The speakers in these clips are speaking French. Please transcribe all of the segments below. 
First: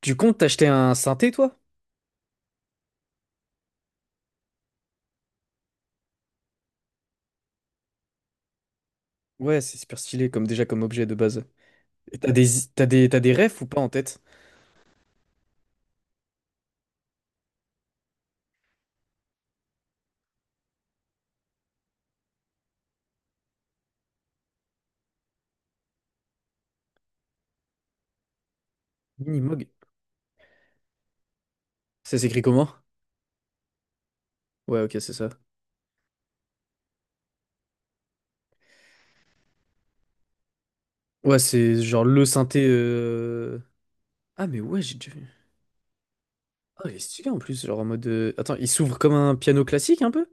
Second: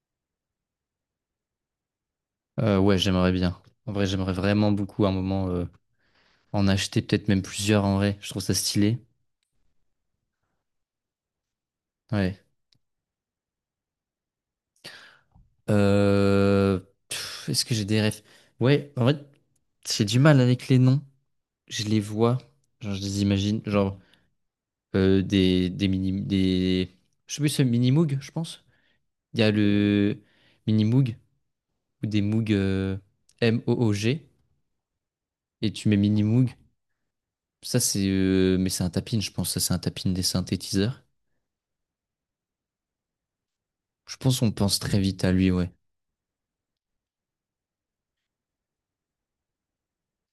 Tu comptes t'acheter un synthé, toi? Ouais, j'aimerais bien. En vrai, j'aimerais vraiment beaucoup à un moment en acheter, peut-être même plusieurs en vrai. Je trouve ça stylé. Ouais, c'est super stylé, comme déjà comme objet de base. Et t'as Ouais. des, t'as des, t'as des refs ou pas en tête? Euh, Est-ce que j'ai des rêves? Ouais, en vrai, j'ai du mal avec les noms. Je les vois, genre je les imagine, genre des mini, je sais plus, c'est mini moog, je pense. Il y a Minimog. le mini moog ou Ça des s'écrit moog comment? Moog Ouais, ok, c'est ça. et tu mets mini moog. Ça c'est, mais c'est un tapin, je pense. Ça c'est un tapin des synthétiseurs. Ouais, c'est genre le synthé. Je pense Ah, qu'on mais pense ouais, j'ai très déjà vite vu. à lui, ouais. Ah, il est stylé en plus, genre en mode. Attends, il s'ouvre comme un piano classique un peu?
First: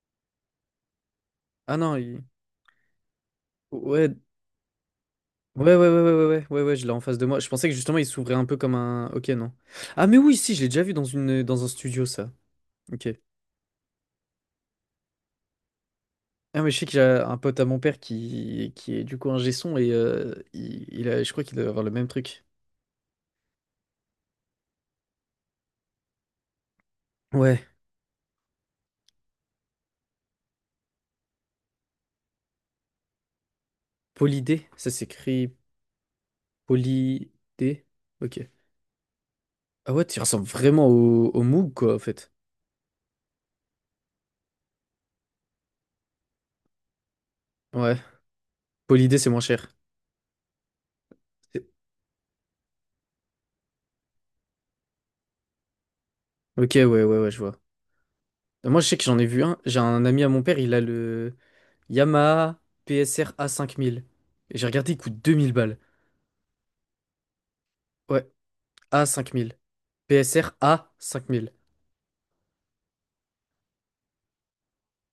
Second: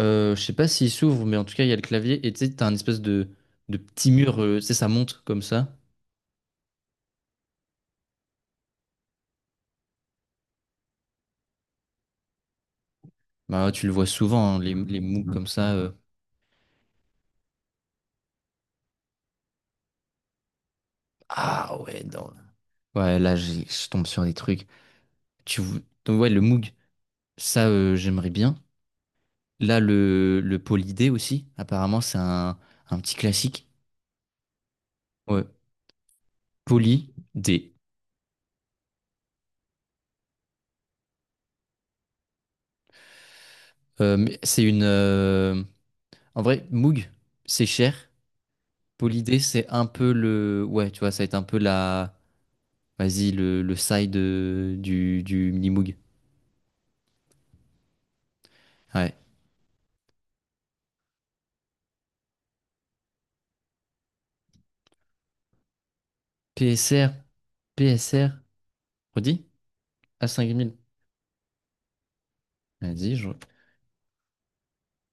Je sais pas s'il s'ouvre, mais en tout cas, il y a Ah le non, il. clavier. Et tu sais, t'as un espèce de petit Ouais. mur, tu sais, ça monte comme Ouais, ça. ouais, ouais, ouais, ouais, ouais, ouais, ouais, je l'ai en face de moi. Je pensais que justement il s'ouvrait un peu comme un. Ok, non. Ah, mais oui, si, je l'ai déjà vu dans une, dans un studio, ça. Ok. Bah, tu le vois souvent, hein, les moves comme ça. Ah, mais je sais qu'il y a un pote à mon père qui est du coup un son et il a, je crois qu'il doit Ah avoir le ouais, même non. truc. Ouais, là, je tombe sur des trucs. Tu... vou- Donc, ouais, le Moog, Ouais, ça, j'aimerais bien. Là, le Poly-D aussi, apparemment, c'est un petit classique. Polydé, ça Ouais, s'écrit Polydé. Poly-D. Ok. Ah ouais, tu ressembles vraiment au Moog, quoi, en fait. Mais c'est une. En vrai, Moog, c'est cher. Ouais, Polydé, c'est Polydé, moins cher. c'est un peu le. Ouais, tu vois, ça va être un peu C'est- la. Vas-y, le side du Minimoog. Ok, ouais, ouais, ouais, je vois. Moi, je sais que Ouais. j'en ai vu un. J'ai un ami à mon père, il a le Yamaha PSR a cinq mille. Et j'ai regardé, il coûte 2000 balles. PSR, Ouais, PSR, redis? A5000. Cinq PSR A5000. A5000. Vas-y, je.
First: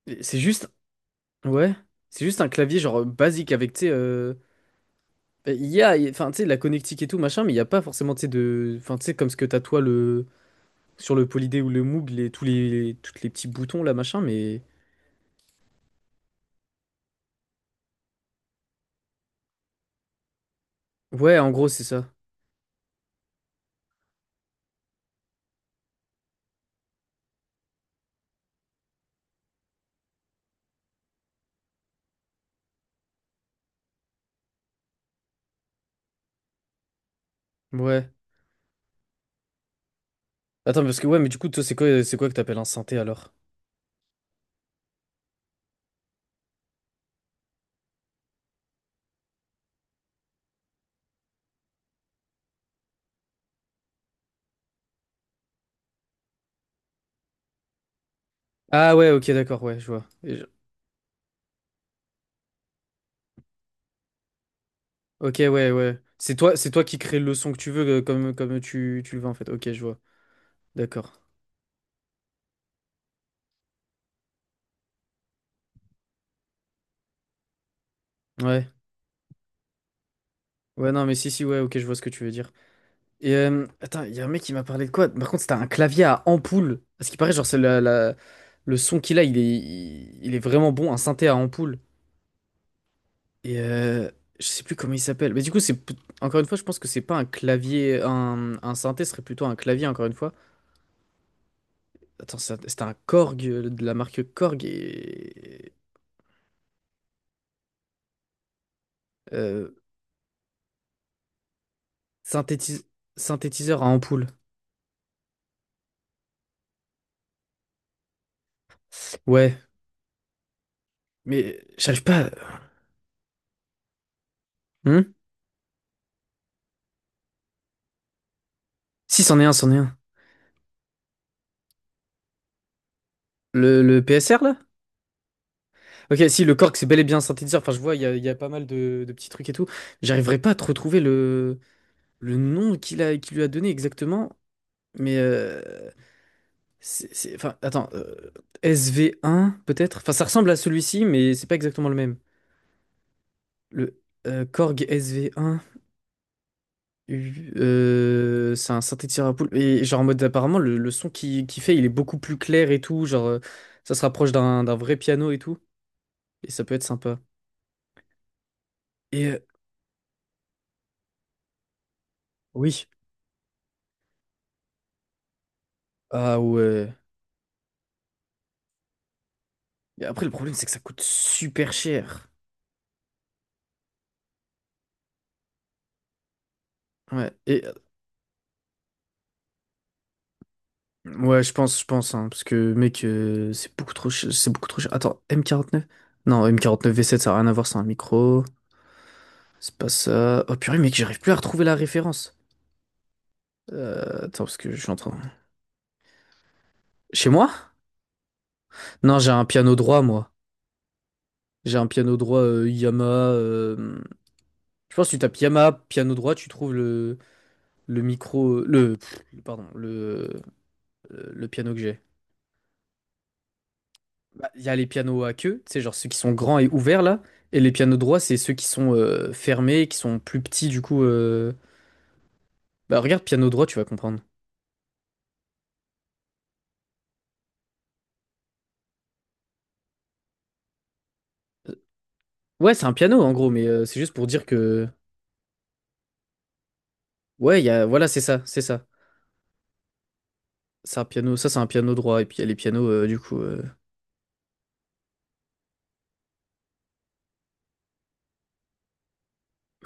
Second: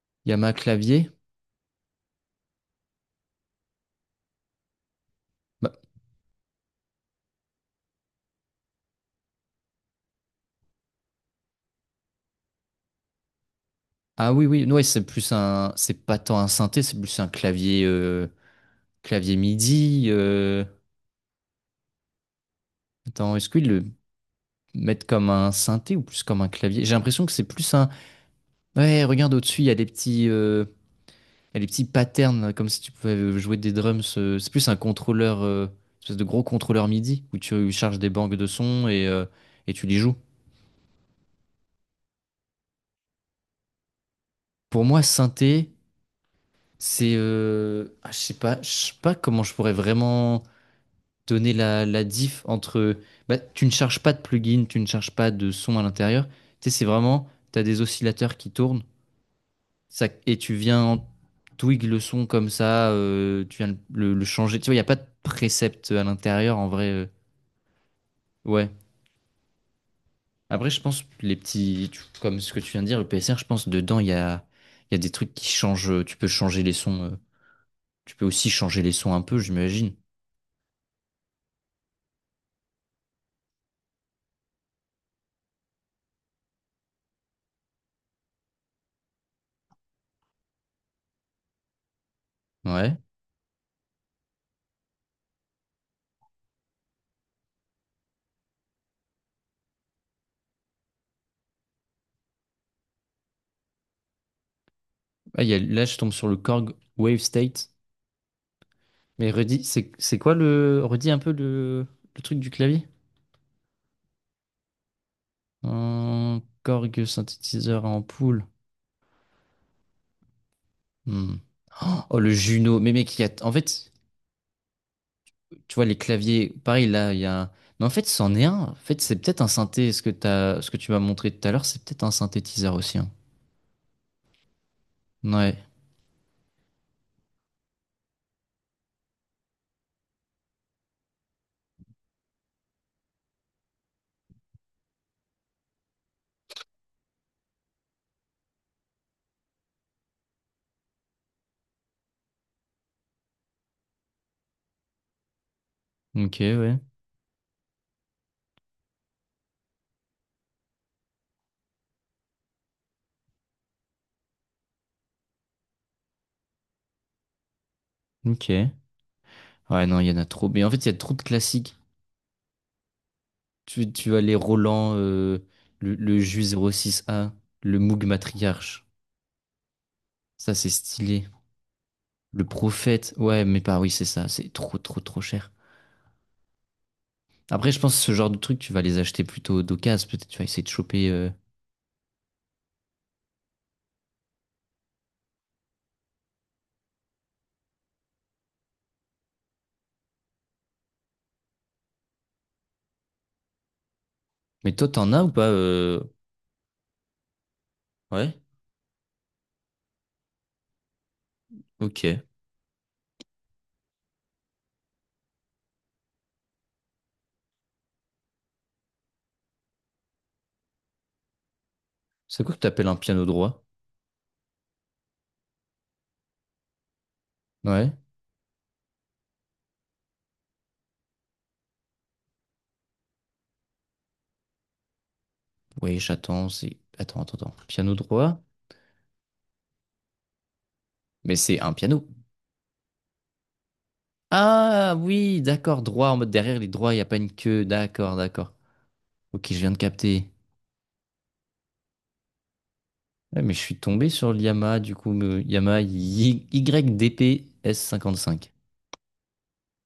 Et c'est Yamaha juste. clavier. Ouais, c'est juste un clavier genre basique avec, tu sais, ben, il Bah, y a, enfin, tu sais, la connectique et tout, machin, mais il n'y a pas forcément, tu sais, de, enfin, tu sais, comme ce que t'as toi le, sur le Polydé ou le Moog, les, tous les, toutes les petits boutons là, machin, ah oui, mais oui, ouais, c'est plus un. C'est pas tant un synthé, c'est plus un clavier. Clavier MIDI. Ouais, en gros, c'est ça. Attends, est-ce qu'ils le mettent comme un synthé ou plus comme un clavier? J'ai l'impression que c'est plus un. Ouais, regarde au-dessus, il y a des petits. Et les petits patterns, là, comme si tu pouvais jouer des drums. C'est plus un contrôleur, espèce de gros contrôleur MIDI, où tu charges Ouais. des banques de sons et tu les joues. Attends, parce que ouais, mais du coup, toi, c'est quoi que t'appelles un synthé alors? Pour moi, synthé, c'est... ah, je sais pas comment je pourrais vraiment donner la diff entre... Bah, tu ne charges pas de plugin, tu ne charges pas de son à l'intérieur. Tu sais, c'est vraiment... Tu as des oscillateurs qui tournent Ah ouais, ok, d'accord, ouais, je vois. ça, et tu viens en twig le son comme ça, tu viens le changer. Tu vois, il n'y a pas de Ok, ouais, précepte ouais. à C'est toi, l'intérieur en c'est toi vrai. qui crée le son que tu veux, comme ouais. tu le veux en fait. Ok, je vois. Après, je pense D'accord. que les petits, comme ce que tu viens de dire, le PSR, je pense dedans il y a des trucs qui changent. Tu peux changer les sons. Tu peux aussi Ouais. changer les sons un peu, j'imagine. Ouais, non, mais si, si, ouais, ok, je vois ce que tu veux dire. Et attends, il y a un mec qui m'a parlé de quoi? Par contre, c'était un clavier à ampoule. Parce qu'il paraît, genre, c'est le son qu'il a, il est vraiment bon, un synthé à ampoule. Ouais. Et je sais plus comment il s'appelle. Mais du coup, encore une fois, je pense que c'est pas un clavier. Un synthé serait plutôt un clavier, encore une fois. Attends, c'était un Korg de la marque Korg Ah, et. là, je tombe sur le Korg Wave State. Mais redis, euh, c'est quoi redis un peu le truc du synthétis- clavier. synthétiseur à ampoule. Korg synthétiseur en poule. Ouais, Hmm. mais j'arrive Oh, pas. le à- Juno. Mais mec, il y a, en fait. Hmm. Tu vois, les claviers, pareil, là, il y a... Mais en fait, c'en est un. En fait, c'est Si, c'en peut-être est un un, c'en est synthé. un. Ce que tu m'as montré tout à l'heure, c'est peut-être un synthétiseur aussi, hein. Le PSR, là? Ouais. Ok, si le cork c'est bel et bien un synthétiseur, enfin je vois, il y a pas mal de petits trucs et tout. J'arriverai pas à te retrouver le nom qu'il a, qu'il lui a donné exactement, mais enfin attends, SV1 peut-être? Enfin ça ressemble à celui-ci, mais c'est pas exactement le même. Le Korg SV1, Ok, ouais. C'est un synthétiseur à poule. Et genre en mode apparemment le son qu'il fait il est beaucoup plus clair et tout, genre ça se rapproche d'un vrai piano et tout, et ça peut être sympa. Ok. Et Ouais, non, il y en a trop. Mais en fait, il y a trop de classiques. oui, Tu as les Roland, le ah Jus zéro ouais. six a le Moog Matriarche. Et après, le problème, Ça, c'est c'est que ça coûte stylé. super cher. Le Prophète. Ouais, mais pas, oui, c'est ça. C'est trop, trop, trop cher. Ouais, et Après, je pense que ce genre de truc, tu vas les acheter plutôt d'occasion. Peut-être tu vas essayer de choper. Ouais, je pense, hein, parce que mec, c'est beaucoup trop cher, c'est beaucoup trop cher. Attends, m quarante neuf. Non, m quarante neuf V7, ça a rien à voir, c'est un micro. C'est pas ça. Oh purée, mec, j'arrive plus à retrouver la référence. Attends, parce que Mais je toi, suis en t'en train. as ou pas? Chez moi? Ouais. Non, j'ai un piano droit, moi. J'ai un piano Ok. droit Yamaha. euh, Je pense que tu tapes Yamaha piano droit, tu trouves le micro, pardon, le piano que j'ai. C'est quoi que t'appelles un piano droit? Bah, il y a les pianos à queue, c'est genre ceux qui sont grands et ouverts là, et les Ouais. pianos droits, c'est ceux qui sont fermés, qui sont plus petits du coup. Bah regarde piano droit, tu vas comprendre. Oui, j'attends, c'est... Attends, attends, attends. Piano droit? Mais c'est un Euh, piano. Ouais, c'est un piano en gros, mais c'est juste pour dire que Ah oui, d'accord, droit, en mode derrière les droits, il n'y a pas une ouais, il queue. y a voilà, D'accord, c'est ça, d'accord. c'est ça. Ok, je viens de capter. C'est un piano, ça c'est un piano droit, et puis il y a les pianos du coup. Ouais, mais je suis tombé sur le Yamaha, du coup, le Yamaha YDP S55.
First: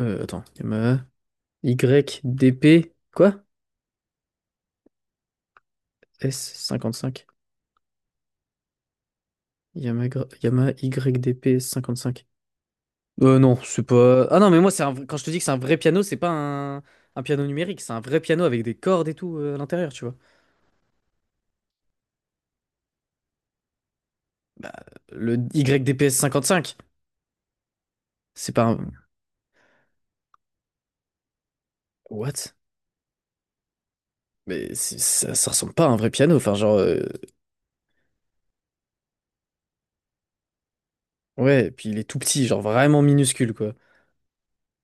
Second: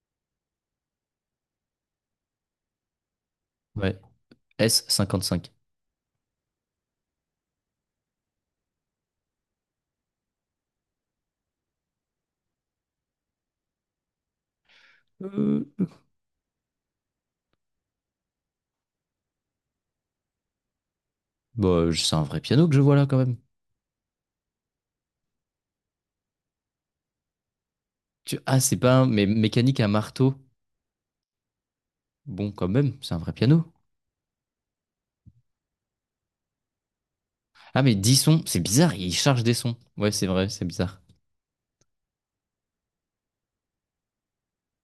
Attends, Yamaha YDP quoi? Ouais, S55. S cinquante cinq. Yamaha, Yamaha YDP s cinq. Non, c'est pas. Ah non, mais moi, c'est un... quand je te dis que c'est un Euh, vrai piano, c'est pas un... un piano numérique, c'est un vrai piano avec des cordes et tout à l'intérieur, tu vois. Bah, c'est un vrai piano que je vois là, quand même. Le YDPS 55, Tu... c'est Ah, pas c'est un. pas un... Mais mécanique à marteau. Bon, What? quand même, c'est un vrai piano. Mais ça, ça ressemble pas à un vrai piano, enfin, genre. Ah, mais 10 sons, c'est bizarre, il charge des sons. Ouais, c'est vrai, c'est bizarre. Ouais, puis il est tout petit, genre vraiment minuscule, quoi.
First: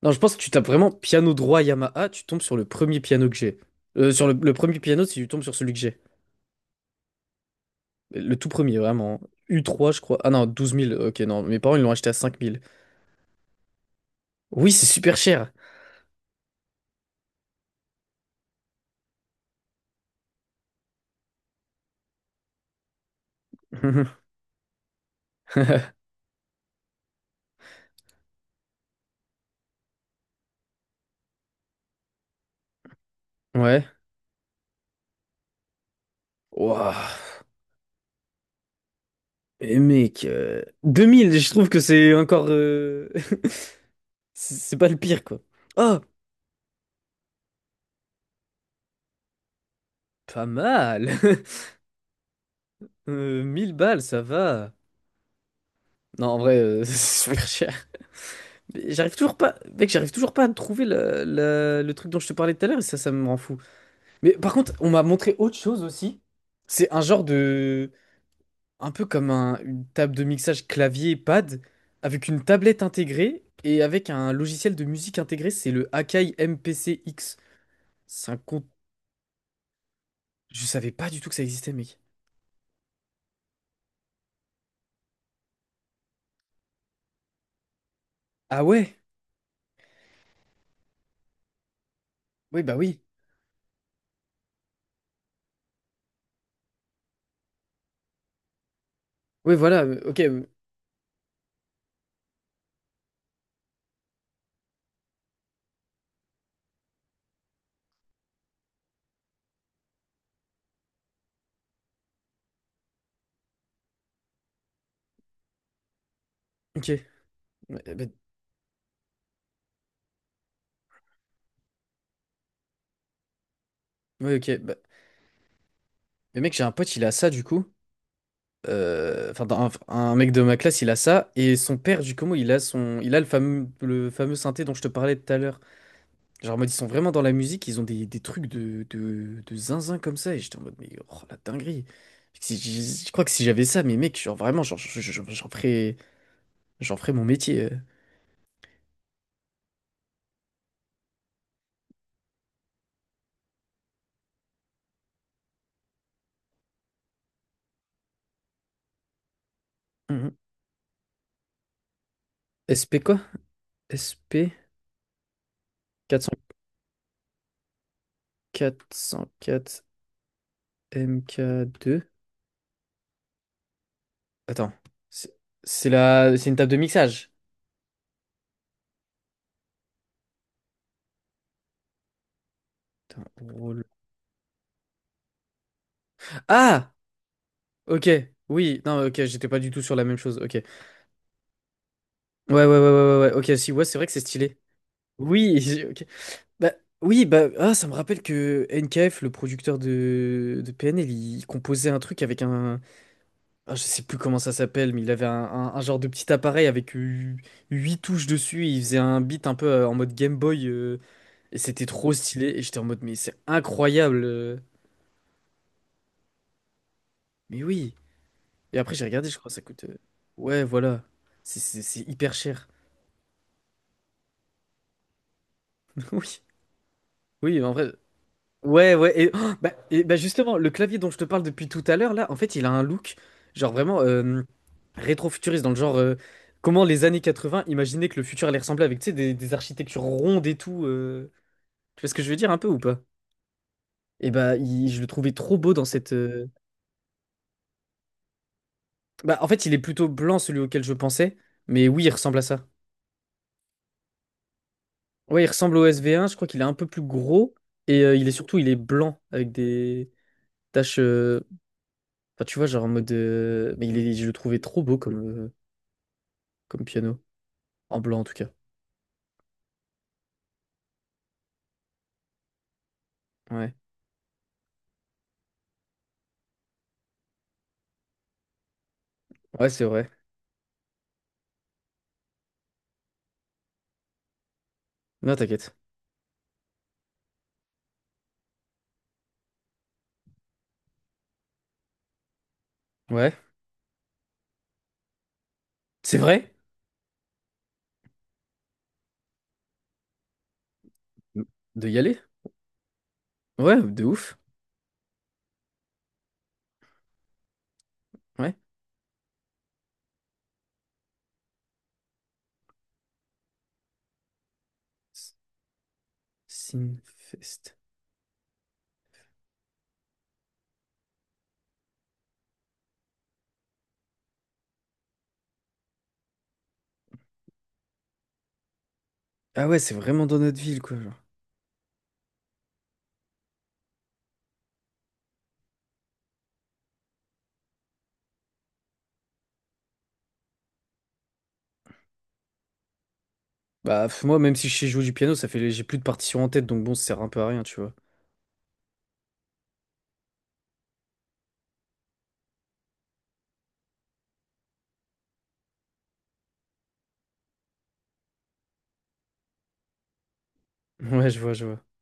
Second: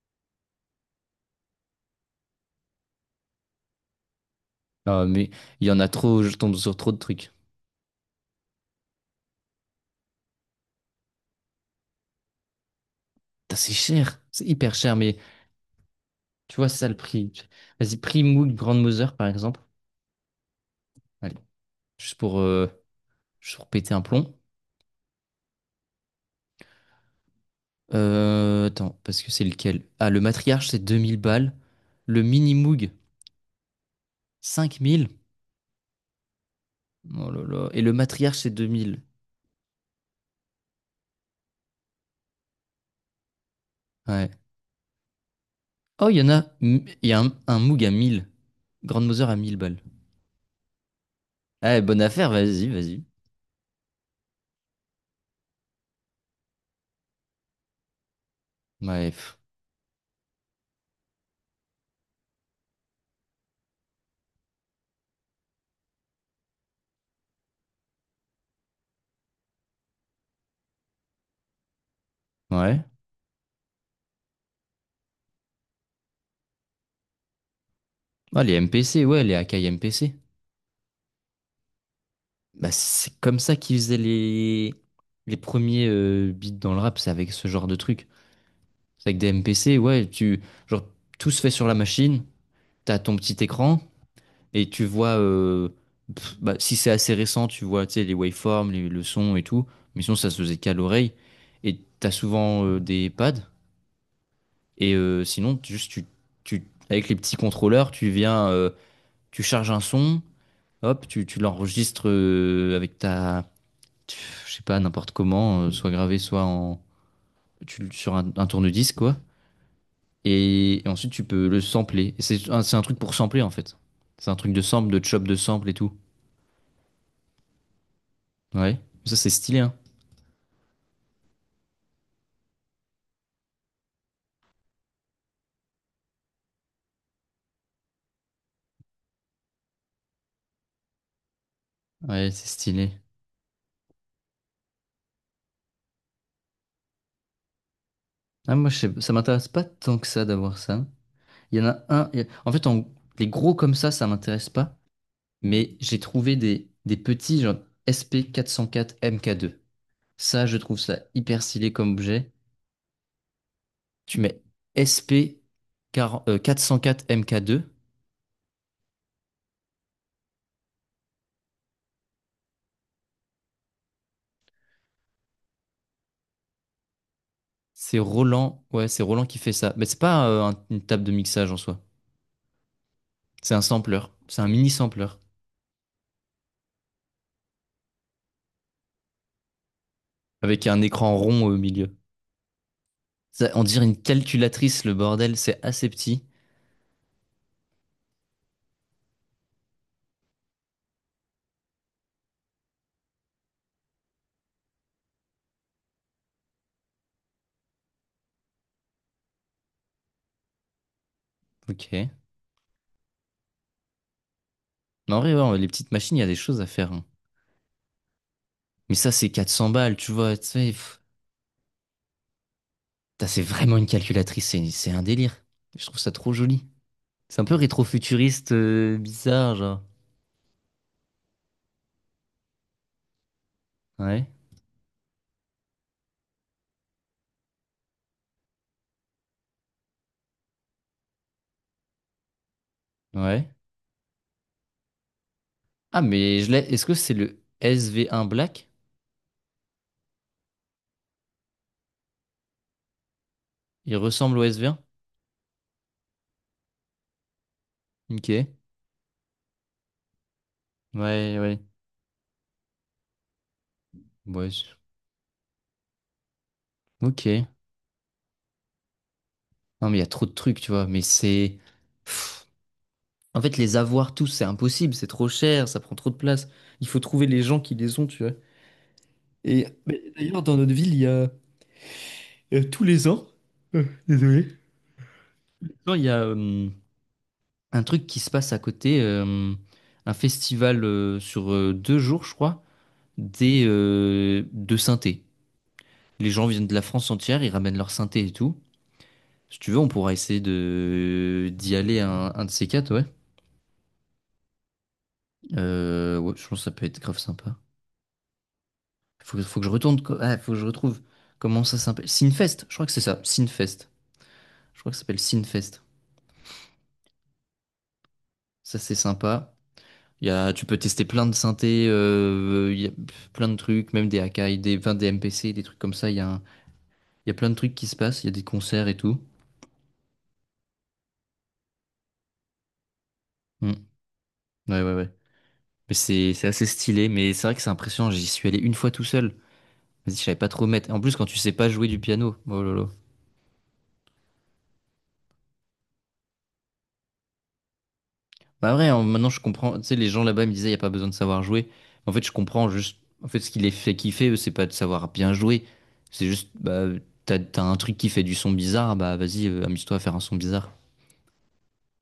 Non, je pense que tu tapes vraiment piano droit Yamaha, tu tombes sur le premier piano que j'ai. Sur le premier Ah, piano, si tu mais tombes sur il y celui que en a j'ai. trop, je tombe sur trop de trucs. Le tout premier, vraiment. U3, je crois. Ah non, 12 000. Ok, non, mes parents, ils l'ont acheté à 5000. Putain, c'est cher, c'est Oui, hyper c'est cher, mais super cher. tu vois, c'est ça le prix. Vas-y, prix Moog Grandmother, par exemple. Allez, juste pour, euh, juste pour péter un plomb. Attends, parce que c'est lequel? Ah, le matriarche, c'est 2000 balles. Le mini Moog, Ouais. 5000. Waouh, Oh là là. Et le matriarche, c'est deux mille. et mec, 2000, je trouve que c'est encore... Ouais. C'est pas le pire, quoi. Oh, Oh, il y en a. Il y a un Moog à 1000. Grandmother à 1000 balles. pas mal. Ah, bonne affaire, vas-y, vas-y. 1000 balles, ça va. Non, en vrai, c'est super cher. Mais Ouais. j'arrive toujours pas... Mec, j'arrive toujours pas à trouver le truc dont je te parlais tout à l'heure, et ça me rend fou. Mais par contre, on m'a montré autre chose aussi. C'est un genre de... un peu comme une table de mixage clavier-pad, avec une tablette Ouais. intégrée et avec un logiciel de musique intégré, c'est le Akai MPC-X. C'est un Ah, les compte... MPC, ouais, les Akai MPC. Je savais pas du tout que ça existait, mec. Bah, c'est comme ça qu'ils faisaient les premiers beats dans le rap, c'est avec ce genre de truc. Ah ouais? C'est avec des MPC, ouais, genre, tout se fait sur la machine, Oui, bah t'as oui. ton petit écran, et tu vois, bah, si c'est assez récent, tu vois, tu sais, les waveforms, le son et Oui, tout, voilà, mais sinon, ok, ça se faisait qu'à l'oreille, et t'as souvent des pads, et sinon, juste, tu, avec les petits contrôleurs, tu viens, tu charges un son, hop, tu l'enregistres avec ta, je sais pas, n'importe comment, soit gravé, soit en, ok. Ouais, tu bah, sur un tourne-disque, quoi. Et ensuite, tu peux le sampler. Et c'est un truc pour sampler, en fait. C'est un ouais, truc ok. de Bah. sample, de chop de sample et tout. Mais mec, j'ai un pote, il a ça, du coup. Ouais. Ça, c'est Enfin, stylé, hein. un mec de ma classe, il a ça. Et son père, du coup, il a son... Il a le fameux synthé dont je te parlais tout à l'heure. Genre, en mode, ils sont vraiment dans la musique, ils ont des trucs de zinzin comme ça. Et j'étais en mode, mais oh la dinguerie. Ouais, c'est stylé. Je crois que si j'avais ça, mais mec, genre vraiment, genre, j'en ferais mon métier. Ah, moi, je sais, ça m'intéresse pas tant que ça d'avoir ça. Il y en a un. En fait, les gros comme ça m'intéresse pas. Mais j'ai trouvé des petits, genre SP404 MK2. Mhm. Ça, je trouve ça hyper stylé comme objet. SP quoi? Tu mets SP SP 40 404 MK2. 404 MK2. Attends, c'est c'est une table de mixage. C'est Roland, ouais, c'est Roland qui fait ça. Mais c'est pas une table de mixage en soi. Attends, C'est un roll. sampler. C'est un mini sampler Ah! Ok, oui, non, ok, j'étais pas du tout sur la même chose. Ok. avec un écran rond au milieu. Ouais, ouais, ouais, ouais, ouais, ouais, Ça, ok, on si, dirait ouais, c'est une vrai que c'est stylé. calculatrice, le bordel. C'est Oui, assez petit. Bah, oui, bah, ah, ça me rappelle que NKF, le producteur de PNL, il composait un truc avec un. Ah, je sais plus comment ça s'appelle, mais il avait un, un genre de petit appareil avec 8 touches dessus. Et il faisait un beat un peu en mode Game Boy. Et c'était Ok. Mais trop stylé. Et j'étais en mode, mais c'est incroyable. en vrai, ouais, les petites machines, il y a des choses à faire, hein. Mais oui. Et Mais après, j'ai ça, regardé, c'est je quatre crois ça cents coûte. balles, euh, tu vois. Tu Ouais, sais. Pff. voilà. C'est hyper cher. Putain, c'est vraiment une calculatrice. C'est un délire. Je trouve ça trop Oui. joli. C'est un peu Oui, en vrai. rétro-futuriste, Ouais, ouais, et, oh, bizarre, bah, genre. et bah justement, le clavier dont je te parle depuis tout à l'heure, là, en fait, il a un look, genre vraiment Ouais. Rétro-futuriste, dans le genre, comment les années 80 imaginaient que le futur allait ressembler avec, tu sais, des architectures rondes et tout. Tu vois ce que je veux dire un peu ou pas? Ouais. Et bah, je le trouvais trop beau dans Ah, cette. mais euh, je l'ai. Est-ce que c'est le SV1 Black? Bah, en fait, il est plutôt blanc, celui auquel je pensais, mais oui, il ressemble à ça. Il ressemble au SV1? Ouais, il ressemble au SV1, je crois qu'il est un peu plus gros, et il Ok. est Ouais, surtout, il est blanc, avec des taches. ouais. Enfin, tu vois, genre en mode. Mais il est, je le Ouais. trouvais trop beau comme. Comme piano. Ok. En blanc, en tout cas. Non, mais il y a trop de trucs, tu vois. Mais c'est. En fait, Ouais. les avoir tous, c'est impossible. C'est trop cher. Ça prend trop de place. Il faut trouver les gens qui les ont, tu vois. Et Ouais, c'est mais vrai. d'ailleurs, dans notre ville, il y a tous les ans, Non, t'inquiète. genre, il y a un truc qui se passe à côté. Un festival sur 2 jours, je crois, Ouais. De synthé. C'est Les gens vrai? viennent de la France entière, ils ramènent leur synthé et tout. Si tu veux, on pourra essayer de d'y De y aller aller? un de ces quatre, ouais. Ouais, de ouf. Ouais, je pense que ça peut être grave sympa. Ouais. Faut que je retourne. Ah, faut que je retrouve. Comment ça s'appelle? Sinfest, je crois que c'est ça. Sinfest. Je crois que ça s'appelle S- Sinfest. Sinfest. Ça, c'est sympa. Il y a, tu peux tester plein de synthés, il y a plein de trucs, même des Akai, enfin, des MPC, des trucs comme ça. Il y a plein de trucs qui se passent. Il y a des concerts et tout. Ah ouais, c'est vraiment dans notre ville, quoi, genre. Hmm. Ouais, ouais, ouais. Mais c'est assez stylé, mais c'est vrai que c'est impressionnant. J'y suis allé une fois tout seul. Vas-y, je savais pas trop mettre. En plus, quand tu sais pas jouer du piano, oh là là. Bah, moi, même si je sais jouer du piano, ça fait... J'ai plus de partition en tête, donc bon, ça sert un peu à rien, tu vois. Bah vrai, hein, maintenant je comprends. Tu sais, les gens là-bas me disaient, il n'y a pas besoin de savoir jouer. En fait, je comprends juste. En fait, ce qui les fait kiffer, eux, c'est pas de savoir bien jouer. C'est juste, bah, t'as un truc qui fait du son bizarre, bah vas-y, amuse-toi à faire un son bizarre. Ouais, je vois, je vois.